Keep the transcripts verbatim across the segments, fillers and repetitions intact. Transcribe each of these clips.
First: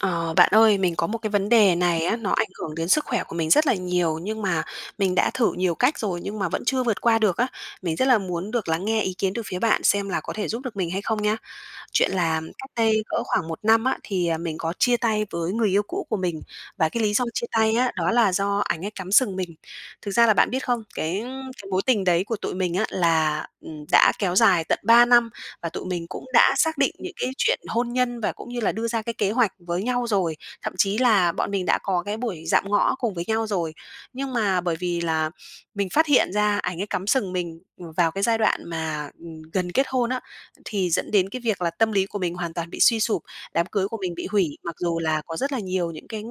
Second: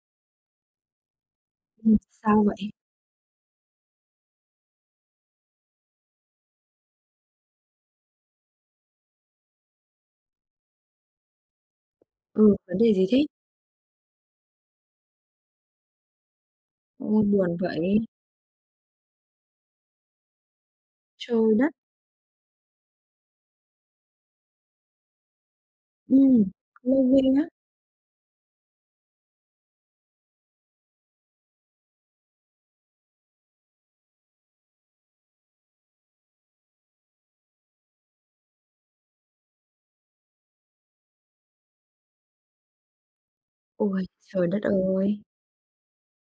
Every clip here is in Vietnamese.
Ờ, Bạn ơi, mình có một cái vấn đề Ừm, này á, nó sao ảnh vậy? hưởng đến sức khỏe của mình rất là nhiều nhưng mà mình đã thử nhiều cách rồi nhưng mà vẫn chưa vượt qua được á. Mình rất là muốn được lắng nghe ý kiến từ phía bạn xem là có thể giúp được mình hay không nha. Chuyện là Ừ, cách vấn đề đây gì thế? cỡ khoảng một năm á, thì, à, mình có chia tay với người yêu cũ của mình, và cái lý Ôi, do chia buồn tay á, vậy. đó là do ảnh ấy cắm sừng mình. Thực ra là bạn biết không, cái Trời cái đất, mối tình đấy của tụi mình á, là, ừm, đã kéo dài tận ba năm và tụi mình cũng ừm, đã xác định lâu những ghê cái á. chuyện hôn nhân và cũng như là đưa ra cái kế hoạch với nhau rồi, thậm chí là bọn mình đã có cái buổi dạm ngõ cùng với nhau rồi. Nhưng mà bởi vì là mình phát hiện ra ảnh ấy cắm sừng mình, vào cái giai đoạn mà, ừm, gần kết hôn á thì dẫn đến cái việc là tâm lý của mình hoàn toàn bị suy sụp, đám cưới của Ôi, mình bị trời đất hủy, mặc dù ơi, là có rất là nhiều những cái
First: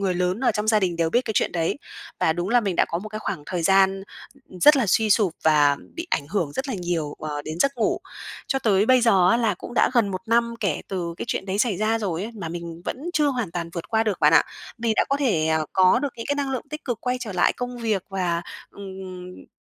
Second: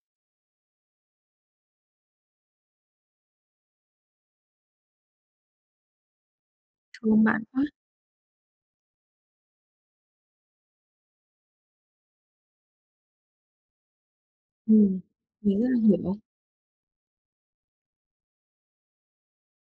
người lớn ở trong gia đình đều biết cái chuyện đấy. Và đúng là mình đã có một cái khoảng thời gian rất là suy sụp và bị ảnh hưởng rất là nhiều, thương bạn ờ, đến quá. giấc ngủ. Cho tới bây giờ á là cũng đã gần một năm kể từ cái chuyện đấy xảy ra rồi ấy, mà mình vẫn chưa hoàn toàn vượt qua được bạn ạ. Mình Ừm, đã có thể, mình ờ, rất là có được hiểu những cái năng lượng tích cực quay trở lại công việc và,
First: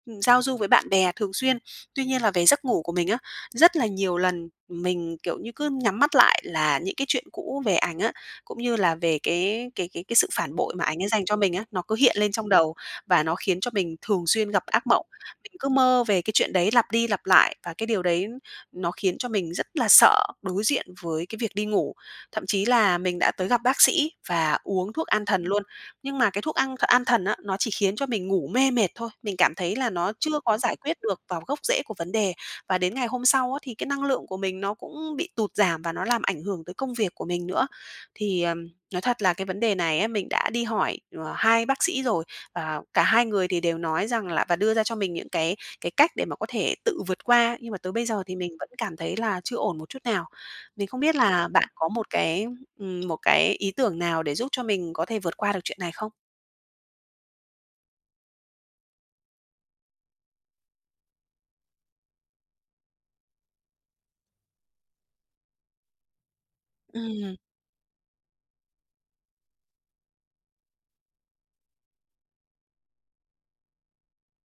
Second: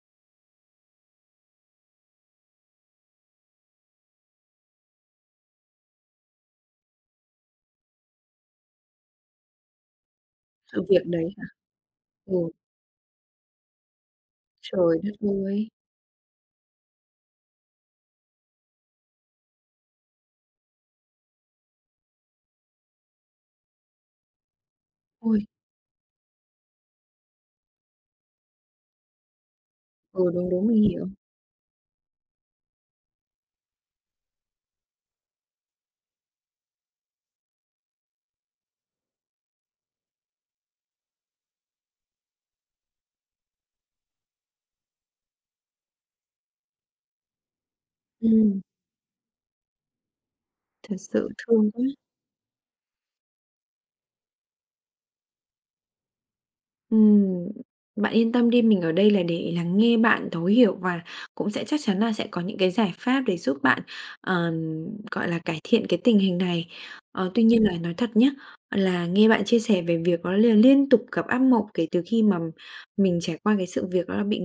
ừm, giao du với bạn bè thường xuyên. Tuy nhiên là về giấc ngủ của mình á, rất là nhiều lần mình, kiểu như, cứ nhắm mắt lại là những cái chuyện cũ về ảnh á, cũng như là về cái cái cái cái sự phản bội sự mà việc ảnh ấy đấy dành cho hả? mình á, nó cứ hiện lên Ừ, trong đầu và nó khiến cho mình thường xuyên gặp ác trời mộng. đất Mình ơi. cứ mơ về cái chuyện đấy lặp đi lặp lại và cái điều đấy nó khiến cho mình rất là sợ đối diện với cái việc đi ngủ. Thậm chí là mình đã tới gặp bác sĩ và uống thuốc an Ôi, thần luôn, nhưng mà cái thuốc an an thần á, nó chỉ khiến cho mình ngủ mê mệt thôi, mình cảm thấy là nó ừ, chưa đúng, có đúng, giải mình quyết hiểu. được vào gốc rễ của vấn đề. Và đến ngày hôm sau á, thì cái năng lượng của mình nó cũng bị tụt giảm và nó làm ảnh hưởng tới công việc của mình nữa. Thì, ờm, nói thật là cái vấn đề này á, mình đã đi hỏi, ờ, hai bác sĩ rồi, và cả hai người thì đều nói rằng là và đưa ra cho mình những cái cái cách để mà có thể tự vượt qua, nhưng mà tới bây giờ thì mình Ừm, vẫn cảm thấy là chưa ổn một chút nào. Mình thật không biết sự là bạn thương quá. có một cái, ừm, một cái ý tưởng nào để giúp cho mình có thể vượt qua được chuyện này không? Ừm, bạn yên tâm đi, mình ở đây là để lắng nghe bạn, thấu hiểu và cũng sẽ chắc chắn là sẽ có những cái giải pháp để giúp bạn, ờ, gọi là, cải thiện cái tình hình này. Ờ, Ừm, tuy nhiên là nói thật nhé là nghe bạn chia sẻ về việc đó là liên tục gặp ác mộng kể từ khi mà mình trải qua cái sự việc đó là bị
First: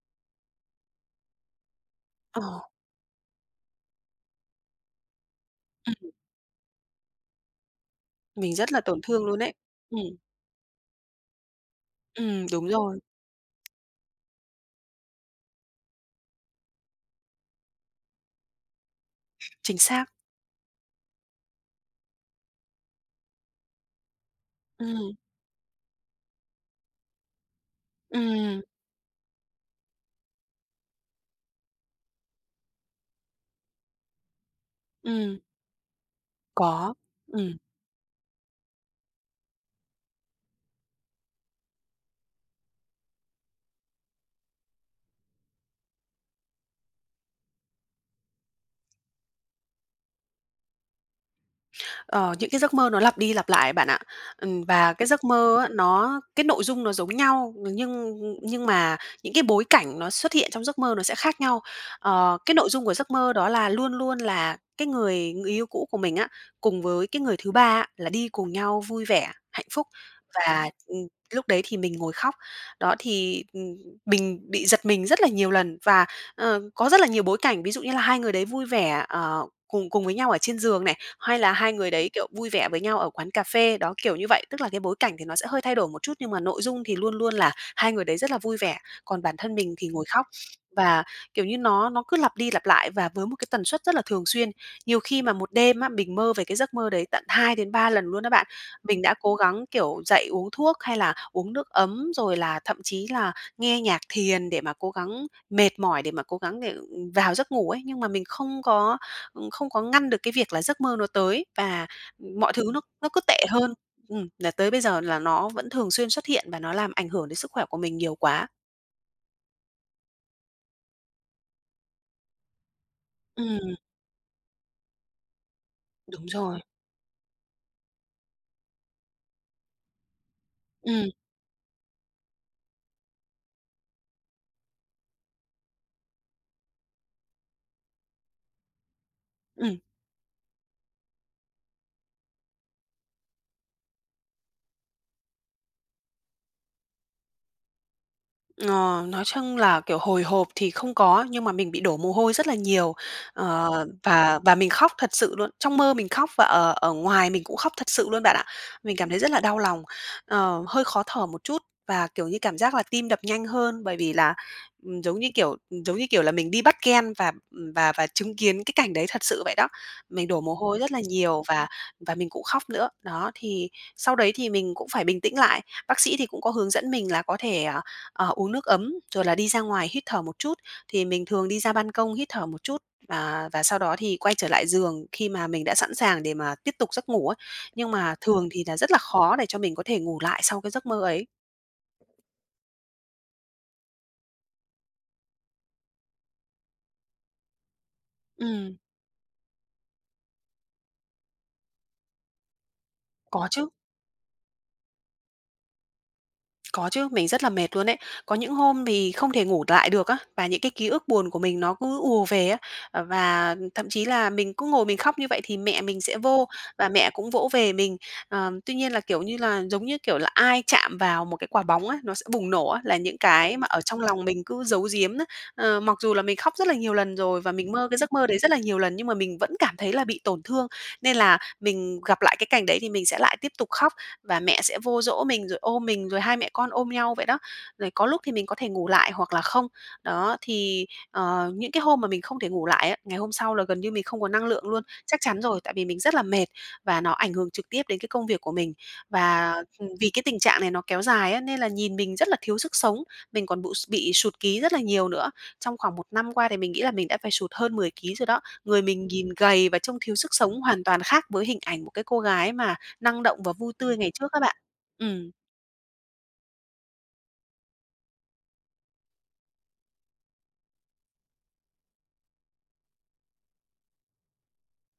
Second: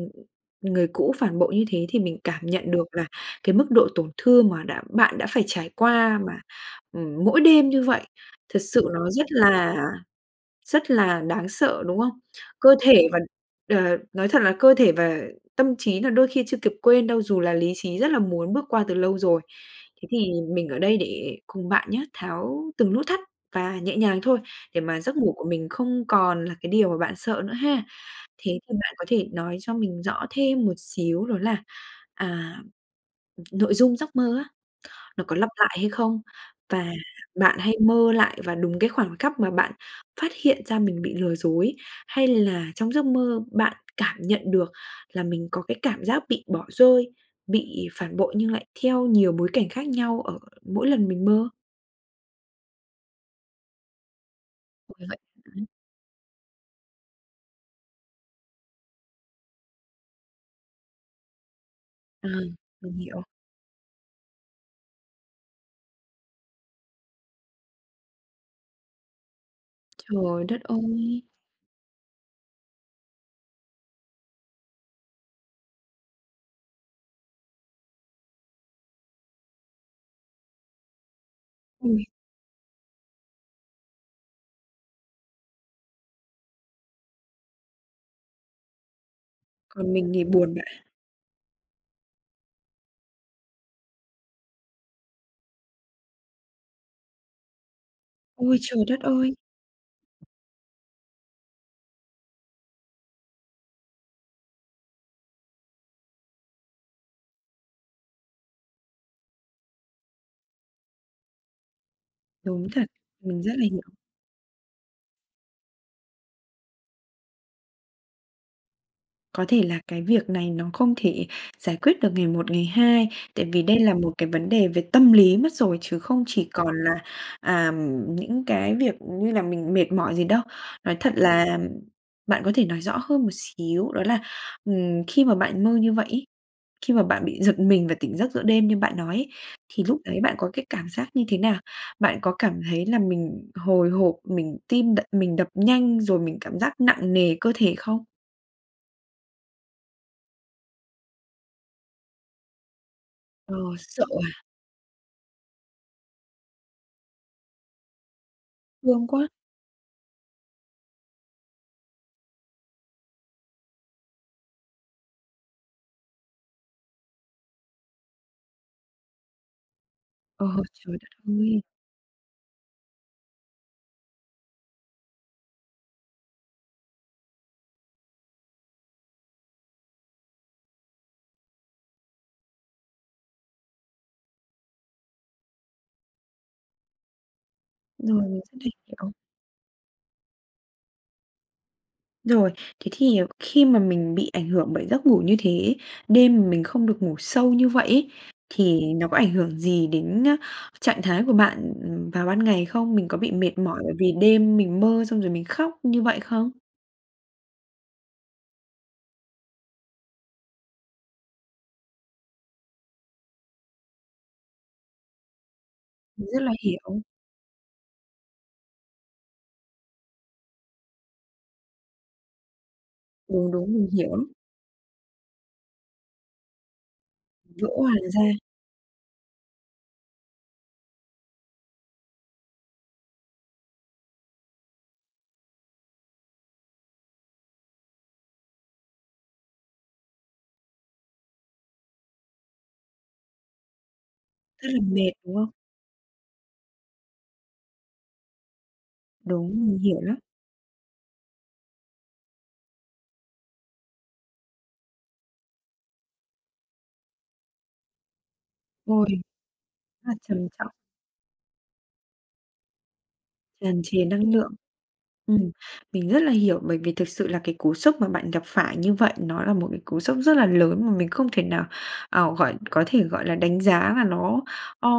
người cũ phản bội như thế thì mình cảm ờ, nhận được là cái mức độ tổn thương mà đã bạn đã phải trải ừm, qua mà, ừm, mỗi đêm như vậy, mình thật rất là sự tổn nó rất thương luôn đấy. là Ừm, rất là đáng sợ, đúng không? ừm, đúng Cơ rồi, thể và ờ, nói thật là cơ thể và tâm trí là đôi khi chưa kịp quên đâu, dù là lý trí rất là muốn bước qua từ lâu rồi. chính Thế xác. thì mình ở đây để cùng bạn nhé, tháo từng nút thắt và nhẹ nhàng thôi, để mà Ừm. giấc ngủ của mình không còn là cái điều mà bạn sợ nữa ha. Thế Ừm, thì bạn có thể nói cho mình rõ thêm một xíu đó là, à, nội dung giấc mơ á, nó có ừm, lặp lại hay không? Và có, ừm. bạn hay mơ lại và đúng cái khoảnh khắc mà bạn phát hiện ra mình bị lừa dối, hay là trong giấc mơ bạn cảm nhận được là mình có cái cảm giác bị bỏ rơi, bị phản bội nhưng lại theo nhiều bối cảnh khác nhau ở mỗi lần mình mơ? Ờ, những cái giấc mơ nó lặp đi lặp lại bạn ạ. Ừm, và Ôi, cái vậy giấc mơ hả? á, nó cái nội dung nó giống nhau nhưng nhưng mà những cái bối cảnh nó xuất hiện trong giấc mơ nó sẽ khác nhau. À, Ờ, cái nội dung của mình giấc hiểu. mơ đó là luôn luôn là cái người người yêu cũ của mình á, cùng với cái người thứ ba á, là đi cùng nhau vui vẻ, hạnh phúc Trời đất và, ừm, ơi! lúc đấy thì mình ngồi khóc. Đó, thì, ừm, mình bị giật mình rất là nhiều lần và, ờ, có rất là nhiều bối cảnh, ví dụ như là hai người đấy vui vẻ, ờ Cùng cùng với nhau ở trên giường này, hay là hai người Ôi. đấy, kiểu, vui vẻ với nhau ở quán cà phê, đó, kiểu như vậy. Tức là cái bối cảnh thì nó sẽ hơi thay đổi một chút, nhưng mà nội dung thì luôn luôn là hai người đấy rất là vui vẻ, còn bản thân mình thì Còn ngồi mình thì khóc. buồn bạn. Và, kiểu như, nó nó cứ lặp đi lặp lại và với một cái tần suất rất là thường xuyên. Nhiều khi mà một đêm á, mình mơ về cái giấc mơ đấy tận hai đến ba lần luôn đó bạn. Ôi, trời đất Mình đã ơi! cố gắng, kiểu, dậy uống thuốc hay là uống nước ấm, rồi là thậm chí là nghe nhạc thiền để mà cố gắng mệt mỏi để mà cố gắng để, ừ, vào giấc ngủ ấy, nhưng mà mình không có Ừm, không có ngăn được cái việc là giấc mơ nó tới và mọi thứ Đúng nó thật, nó cứ tệ mình rất là hơn. hiểu. Ừm, là tới bây giờ là nó vẫn thường xuyên xuất hiện và nó làm ảnh hưởng đến sức khỏe của mình nhiều quá. Có thể là cái việc này nó không thể giải quyết được ngày một, ngày hai, tại vì Ừm, đây là một cái vấn đề về tâm lý mất rồi chứ không đúng chỉ rồi. còn là, à, những cái việc như là mình mệt mỏi gì đâu. Nói Ừm, thật là bạn có thể nói rõ hơn một xíu, đó là, ừm, khi mà bạn mơ như vậy ấy, khi mà bạn bị giật mình và tỉnh giấc giữa đêm như bạn nói ấy, ừm. thì lúc đấy bạn có cái cảm giác như thế nào? Bạn có cảm thấy là mình hồi hộp, mình tim đập mình đập nhanh rồi mình cảm giác nặng nề cơ thể không? Ờ, nói chung là, kiểu, hồi hộp thì không có, nhưng mà mình bị đổ mồ hôi rất là nhiều, Ờ, ờ, sợ và và mình khóc thật sự luôn. Trong mơ mình khóc và ở ở ngoài mình cũng khóc thật sự luôn bạn ạ. Mình Thương cảm thấy quá! rất là đau lòng, ờ, hơi khó thở một chút và, kiểu như, cảm giác là tim đập nhanh hơn bởi vì là, ừm, giống như kiểu giống như kiểu là, mình đi bắt gen và, và và chứng kiến cái cảnh đấy thật sự vậy đó. Mình đổ Ờ, mồ hôi rất trời là đất nhiều ơi! và và mình cũng khóc nữa. Đó, thì sau đấy thì mình cũng phải bình tĩnh lại. Bác sĩ thì cũng có hướng dẫn mình là có thể, à, Ờ, uống nước ấm, rồi là đi ra ngoài hít thở một chút, thì mình thường đi ra ban công hít thở một chút và và sau đó thì quay trở lại giường khi mà mình đã sẵn sàng để mà tiếp tục giấc ngủ ấy. Nhưng mà Rồi, mình thường rất thì là là rất là hiểu. khó để cho mình có thể ngủ lại sau cái giấc mơ ấy. Rồi, thế thì khi mà mình bị ảnh hưởng bởi giấc ngủ như thế ấy, đêm mà mình không được ngủ sâu như vậy ấy, Ừm, thì nó có ảnh hưởng gì đến, a, trạng thái của bạn, ừm, vào ban ngày không? Mình có bị có mệt chứ. mỏi bởi vì đêm mình mơ xong rồi mình khóc như vậy không? Có chứ, mình rất là mệt luôn ấy. Có những hôm thì không thể ngủ lại được á, và những cái ký ức buồn của mình nó cứ ùa về á. Ờ, và thậm chí là mình cứ ngồi mình khóc như vậy thì mẹ mình sẽ Mình rất vô là và hiểu. mẹ cũng vỗ về mình. Ờ, tuy nhiên là, kiểu như là, giống như kiểu là, ai chạm vào một cái quả bóng á, nó sẽ bùng nổ á, là những Đúng, cái mà đúng, ở mình trong hiểu lòng lắm. mình cứ giấu giếm á. Ờ, mặc dù là mình khóc rất là nhiều lần rồi và Vỡ mình mơ hòa cái giấc ra, mơ đấy rất là nhiều lần nhưng mà mình vẫn cảm thấy là bị tổn thương, nên là mình gặp lại cái cảnh đấy thì mình sẽ lại tiếp tục khóc và mẹ sẽ vô dỗ mình rồi ôm mình, rồi hai mẹ con ôm nhau vậy đó. Rồi có lúc thì mình có thể ngủ lại hoặc là không. Đó, thì, ờ, những cái hôm mà mình không thể ngủ lại á, ngày hôm sau là gần như mình không có năng rất lượng là luôn, mệt, chắc đúng chắn không? rồi, tại vì mình rất là mệt và nó ảnh hưởng trực tiếp đến cái công việc của mình. Và, Đúng, mình ừm, hiểu vì lắm. cái tình trạng này nó kéo dài á, nên là nhìn mình rất là thiếu sức sống, mình còn bụ bị sụt ký rất là nhiều nữa. Trong khoảng một năm qua thì mình nghĩ là mình đã phải sụt hơn mười ký rồi đó. Người Ôi, mình rất nhìn gầy và trông là thiếu sức trầm sống trọng, hoàn toàn khác với hình ảnh một cái cô gái mà năng động và vui tràn tươi trề ngày trước năng á lượng. bạn. Ừm, Ừm, mình rất là hiểu bởi vì thực sự là cái cú sốc mà bạn gặp phải như vậy nó là một cái cú sốc rất là lớn mà mình không thể nào, ờ, gọi có thể, gọi là, đánh giá là nó, ờ,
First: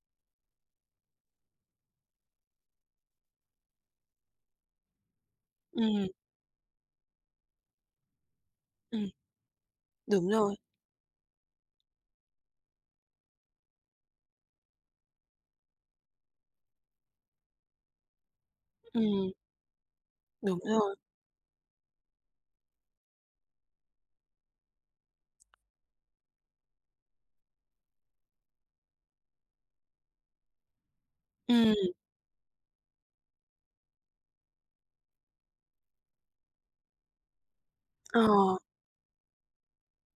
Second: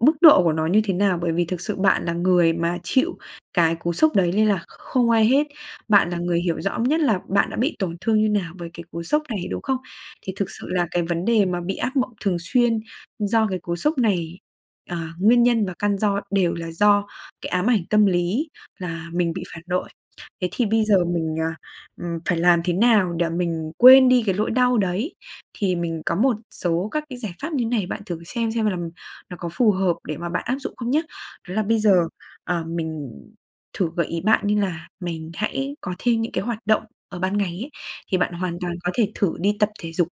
mức độ của nó như thế nào, bởi vì thực sự bạn là người mà chịu cái cú sốc đấy nên là không ai hết. ừm, Bạn là người hiểu rõ nhất là bạn đã bị tổn thương như nào với cái cú ừm. sốc này, đúng không? Đúng Thì thực rồi, sự là cái vấn đề mà bị ác mộng thường xuyên do cái cú sốc này, à, nguyên nhân và căn do đều là do cái ám ảnh tâm lý là ừm, mình bị phản bội. Thế đúng thì bây rồi, giờ mình, à, ừm, phải làm thế nào để mình quên đi cái nỗi đau đấy? Thì mình có một số các cái giải pháp như này, bạn thử xem xem là nó có phù hợp để mà bạn áp dụng không nhá. Đó là ừm, bây giờ, ờ, mình thử gợi ý bạn như là mình hãy có thêm những cái hoạt động ở ban ngày ấy, thì ờ, bạn hoàn toàn có thể thử đi tập thể dục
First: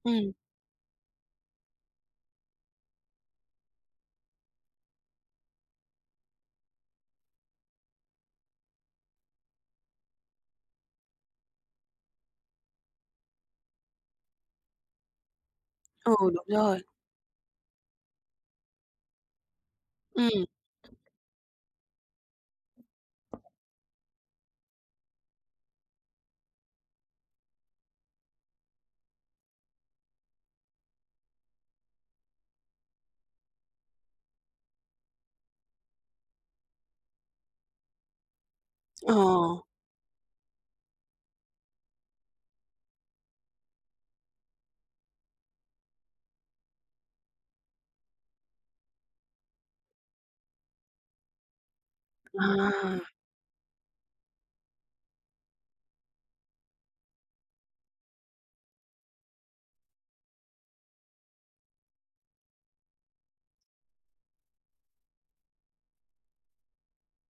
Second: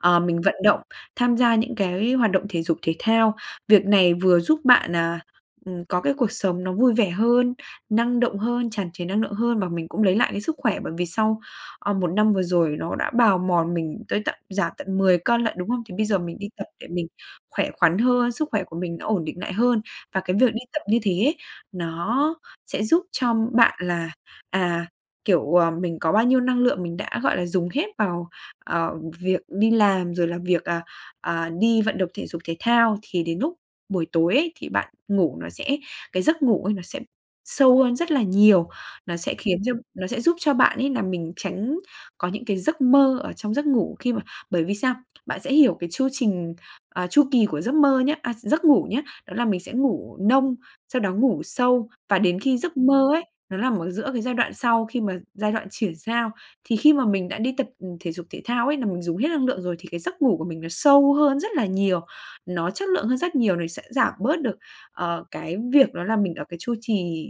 ờ, ừm, mình vận động, tham gia những cái hoạt động thể dục thể thao. Việc này vừa giúp bạn, là ừm, có cái cuộc sống nó vui vẻ hơn, năng động hơn, tràn trề năng lượng hơn và mình cũng lấy lại cái sức khỏe, bởi vì sau, ờ, một năm vừa rồi nó đã bào mòn mình tới tận giảm tận mười cân lại đúng không? Thì bây ừ, giờ mình đúng đi tập rồi, để mình khỏe khoắn hơn, sức khỏe của mình nó ổn định lại hơn. Và cái ừm, việc đi tập như thế ấy, nó sẽ giúp cho bạn là, à, kiểu, ờ, mình có bao nhiêu năng lượng mình đã, gọi là, dùng hết vào ờ, việc đi làm rồi là việc, à, à, đi vận động thể dục thể thao thì đến lúc buổi tối ấy thì bạn ngủ nó sẽ cái giấc ngủ ấy nó sẽ sâu hơn rất là nhiều. ờ, Nó sẽ khiến cho nó sẽ giúp cho bạn ấy là mình tránh có những cái giấc mơ ở trong giấc ngủ khi mà bởi vì sao? Bạn sẽ hiểu cái chu trình, à, chu kỳ của giấc mơ nhá à, giấc ngủ nhá, đó là mình sẽ ngủ nông, sau đó ngủ sâu và đến khi à, giấc mơ ấy, nó nằm ở giữa cái giai đoạn sau khi mà giai đoạn chuyển giao thì khi mà mình đã đi tập, ừ, thể dục thể thao ấy, là mình dùng hết năng lượng rồi thì cái giấc ngủ của mình nó sâu hơn rất là nhiều, nó chất lượng hơn rất nhiều, nó sẽ giảm bớt được, ờ, cái việc đó là mình ở cái chu trì,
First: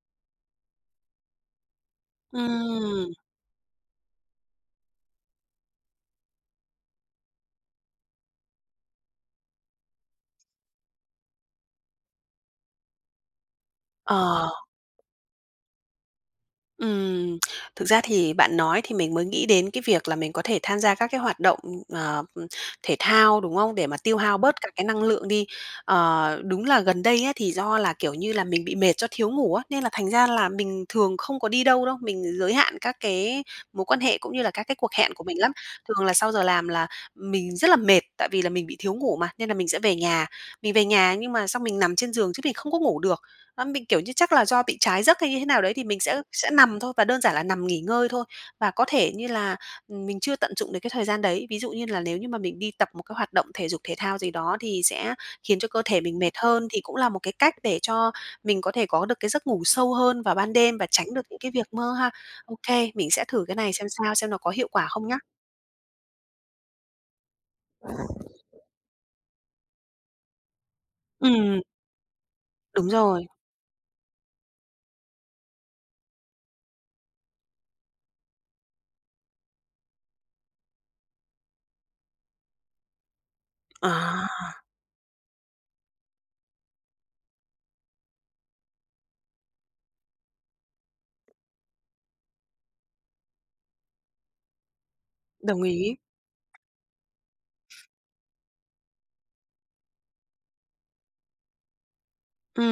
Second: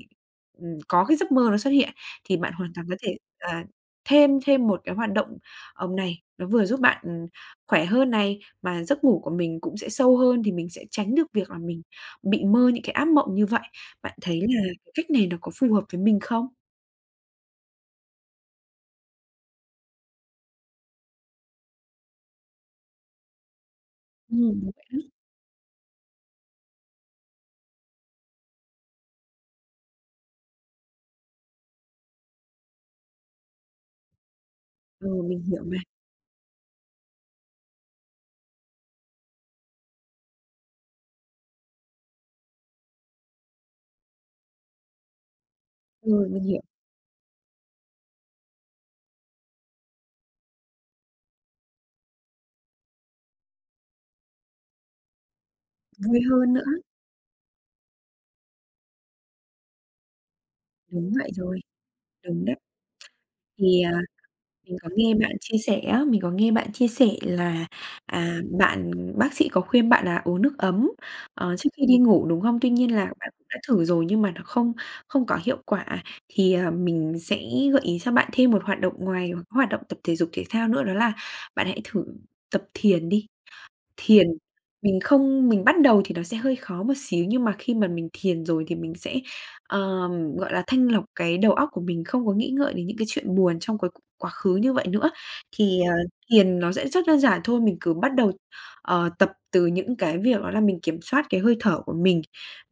ừm, có cái giấc mơ nó xuất hiện. Thì bạn hoàn toàn có ừm, thể, à, thêm thêm một cái hoạt động, ờm, này, nó vừa giúp bạn, ừm, khỏe hơn này, mà giấc ngủ của mình cũng sẽ sâu hơn thì mình sẽ tránh được việc là mình bị mơ những cái ác mộng như vậy. Bạn thấy ờ. là cái cách này nó có phù hợp với mình không? Ừm, Thực ra thì bạn nói thì mình mới nghĩ đến cái việc là mình có thể tham gia các cái hoạt động, ờ, thể thao, đúng không? Để mà tiêu hao bớt Ừm. các cái năng lượng đi. Ờ, đúng là gần đây á, thì do là, kiểu như là, mình bị mệt do thiếu ngủ á, nên là thành ra là mình thường không có đi đâu đâu, mình giới hạn các cái mối quan hệ cũng như là các cái cuộc Ừ, hẹn của mình mình lắm. hiểu mà. Thường là sau giờ làm là mình rất là mệt, tại vì là mình bị thiếu ngủ mà, nên là mình sẽ về nhà. Mình về nhà nhưng mà xong mình nằm trên giường chứ mình không có ngủ được. Đó, mình, kiểu như, chắc là do bị trái giấc hay như thế nào đấy thì mình sẽ Ừ, mình sẽ hiểu. nằm thôi và đơn giản là nằm nghỉ ngơi thôi. Và có thể như là, ừm, mình chưa tận dụng được cái thời gian đấy. Ví dụ như là nếu như mà mình đi tập một cái hoạt động thể dục thể thao gì đó thì sẽ khiến cho cơ thể Vui mình mệt hơn nữa, hơn, thì cũng là một cái cách để cho mình có thể có được cái giấc ngủ sâu hơn vào ban đêm và đúng tránh được vậy những cái rồi, việc mơ ha. đúng đấy. OK, mình sẽ thử cái này Thì, xem à, sao, xem nó có hiệu mình quả có không nghe nhá. bạn chia sẻ á, mình có nghe bạn chia sẻ là, à, bạn bác sĩ có khuyên bạn là uống nước ấm, ờ, Ừm, trước khi đi ngủ, đúng không? Tuy đúng nhiên là rồi. bạn cũng đã thử rồi nhưng mà nó không không có hiệu quả, thì, à, mình sẽ gợi ý cho bạn thêm một hoạt động ngoài hoạt động tập thể dục thể thao nữa đó là bạn hãy thử tập thiền đi. Thiền, À, mình không mình bắt đầu thì nó sẽ hơi khó một xíu, nhưng mà khi mà mình thiền rồi thì mình sẽ, ờm, gọi là, thanh lọc cái đầu óc của mình, không có nghĩ ngợi đến những cái chuyện buồn trong cái quá khứ như vậy nữa. đồng Thì, ờ, ý. thiền nó sẽ rất đơn giản thôi, mình cứ bắt đầu, ờ, tập từ những cái việc đó là mình kiểm soát cái hơi thở của mình.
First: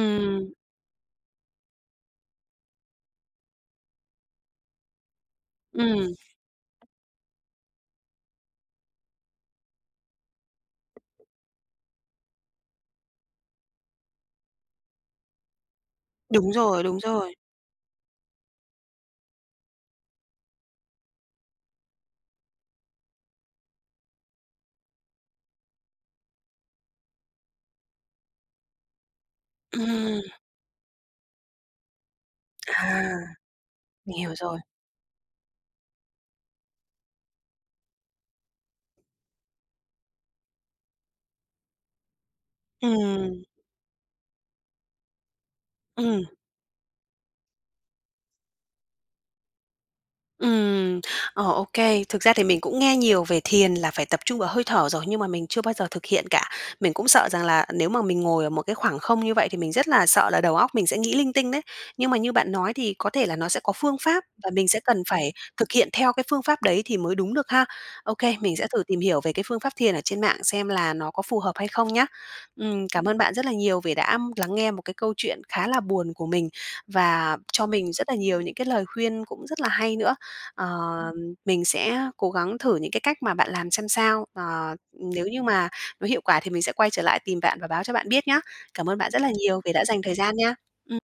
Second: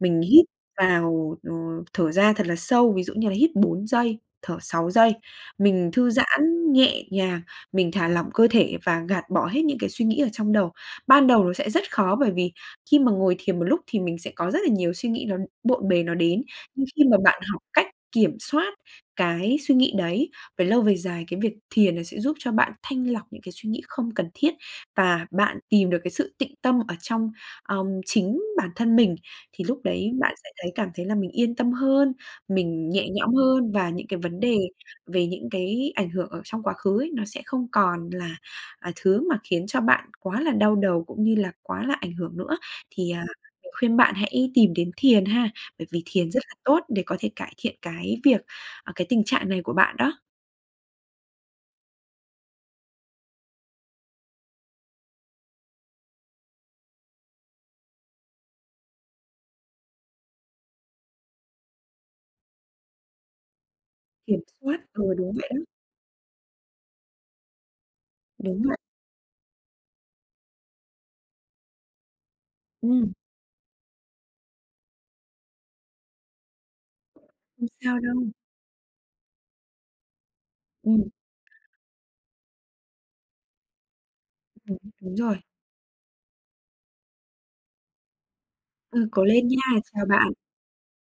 Mình hít vào, ờ, thở ra thật là sâu, ví dụ như là hít bốn giây, thở sáu giây. Mình thư ừm, giãn nhẹ nhàng, mình thả lỏng cơ thể và gạt bỏ hết những cái suy nghĩ ở trong đầu. Ban đầu nó sẽ rất khó bởi vì khi mà ngồi thiền một lúc thì mình sẽ có rất là nhiều suy nghĩ nó bộn bề nó đến, đúng rồi, nhưng đúng khi mà rồi. bạn học cách kiểm soát cái suy nghĩ đấy, về lâu về dài cái việc thiền nó sẽ giúp cho bạn thanh lọc những cái suy nghĩ không cần thiết và bạn tìm được cái sự tịnh tâm ở trong, ờm, chính bản thân mình, thì lúc đấy Ừm, bạn sẽ thấy cảm thấy là mình yên tâm hơn, mình nhẹ à, nhõm hơn và những mình cái hiểu vấn đề rồi. về những cái ảnh hưởng ở trong quá khứ ấy, nó sẽ không còn là à, thứ mà khiến cho bạn quá là đau đầu cũng như là quá là ảnh hưởng nữa. Thì, à, Ừm, mình khuyên bạn hãy tìm đến thiền ha, bởi vì ừm, thiền rất là tốt để có thể cải thiện cái việc à, cái tình trạng này của bạn đó. Ừm, ờ, ok Thực ra thì mình cũng nghe nhiều về thiền là phải tập trung vào hơi thở rồi, nhưng mà mình chưa bao giờ thực hiện cả. Mình cũng sợ rằng là nếu mà mình ngồi ở một cái khoảng không như vậy thì mình rất là sợ là đầu óc mình sẽ nghĩ linh tinh đấy. Nhưng mà như bạn nói thì có thể là nó sẽ có phương pháp Kiểm và mình soát sẽ cần ừ, đúng phải vậy đó, thực hiện theo cái phương pháp đấy thì mới đúng được ha. OK, mình đúng sẽ vậy. thử tìm hiểu về cái phương pháp thiền ở trên mạng xem là nó có phù hợp hay không nhá. Ừm, cảm Ừm, ơn bạn rất là nhiều vì đã lắng nghe một cái câu chuyện khá là buồn của mình và cho không mình sao rất đâu. là nhiều những cái lời khuyên cũng rất là hay nữa. Ờ, Ừm, mình sẽ cố gắng thử những cái cách mà bạn làm xem sao. ừm, Ờ, đúng Nếu rồi. như mà nó hiệu quả thì mình sẽ quay trở lại tìm bạn và báo cho bạn biết nhé. Cảm ơn Ừ, bạn rất cố là lên nhiều vì nha, đã dành chào thời bạn. gian nha.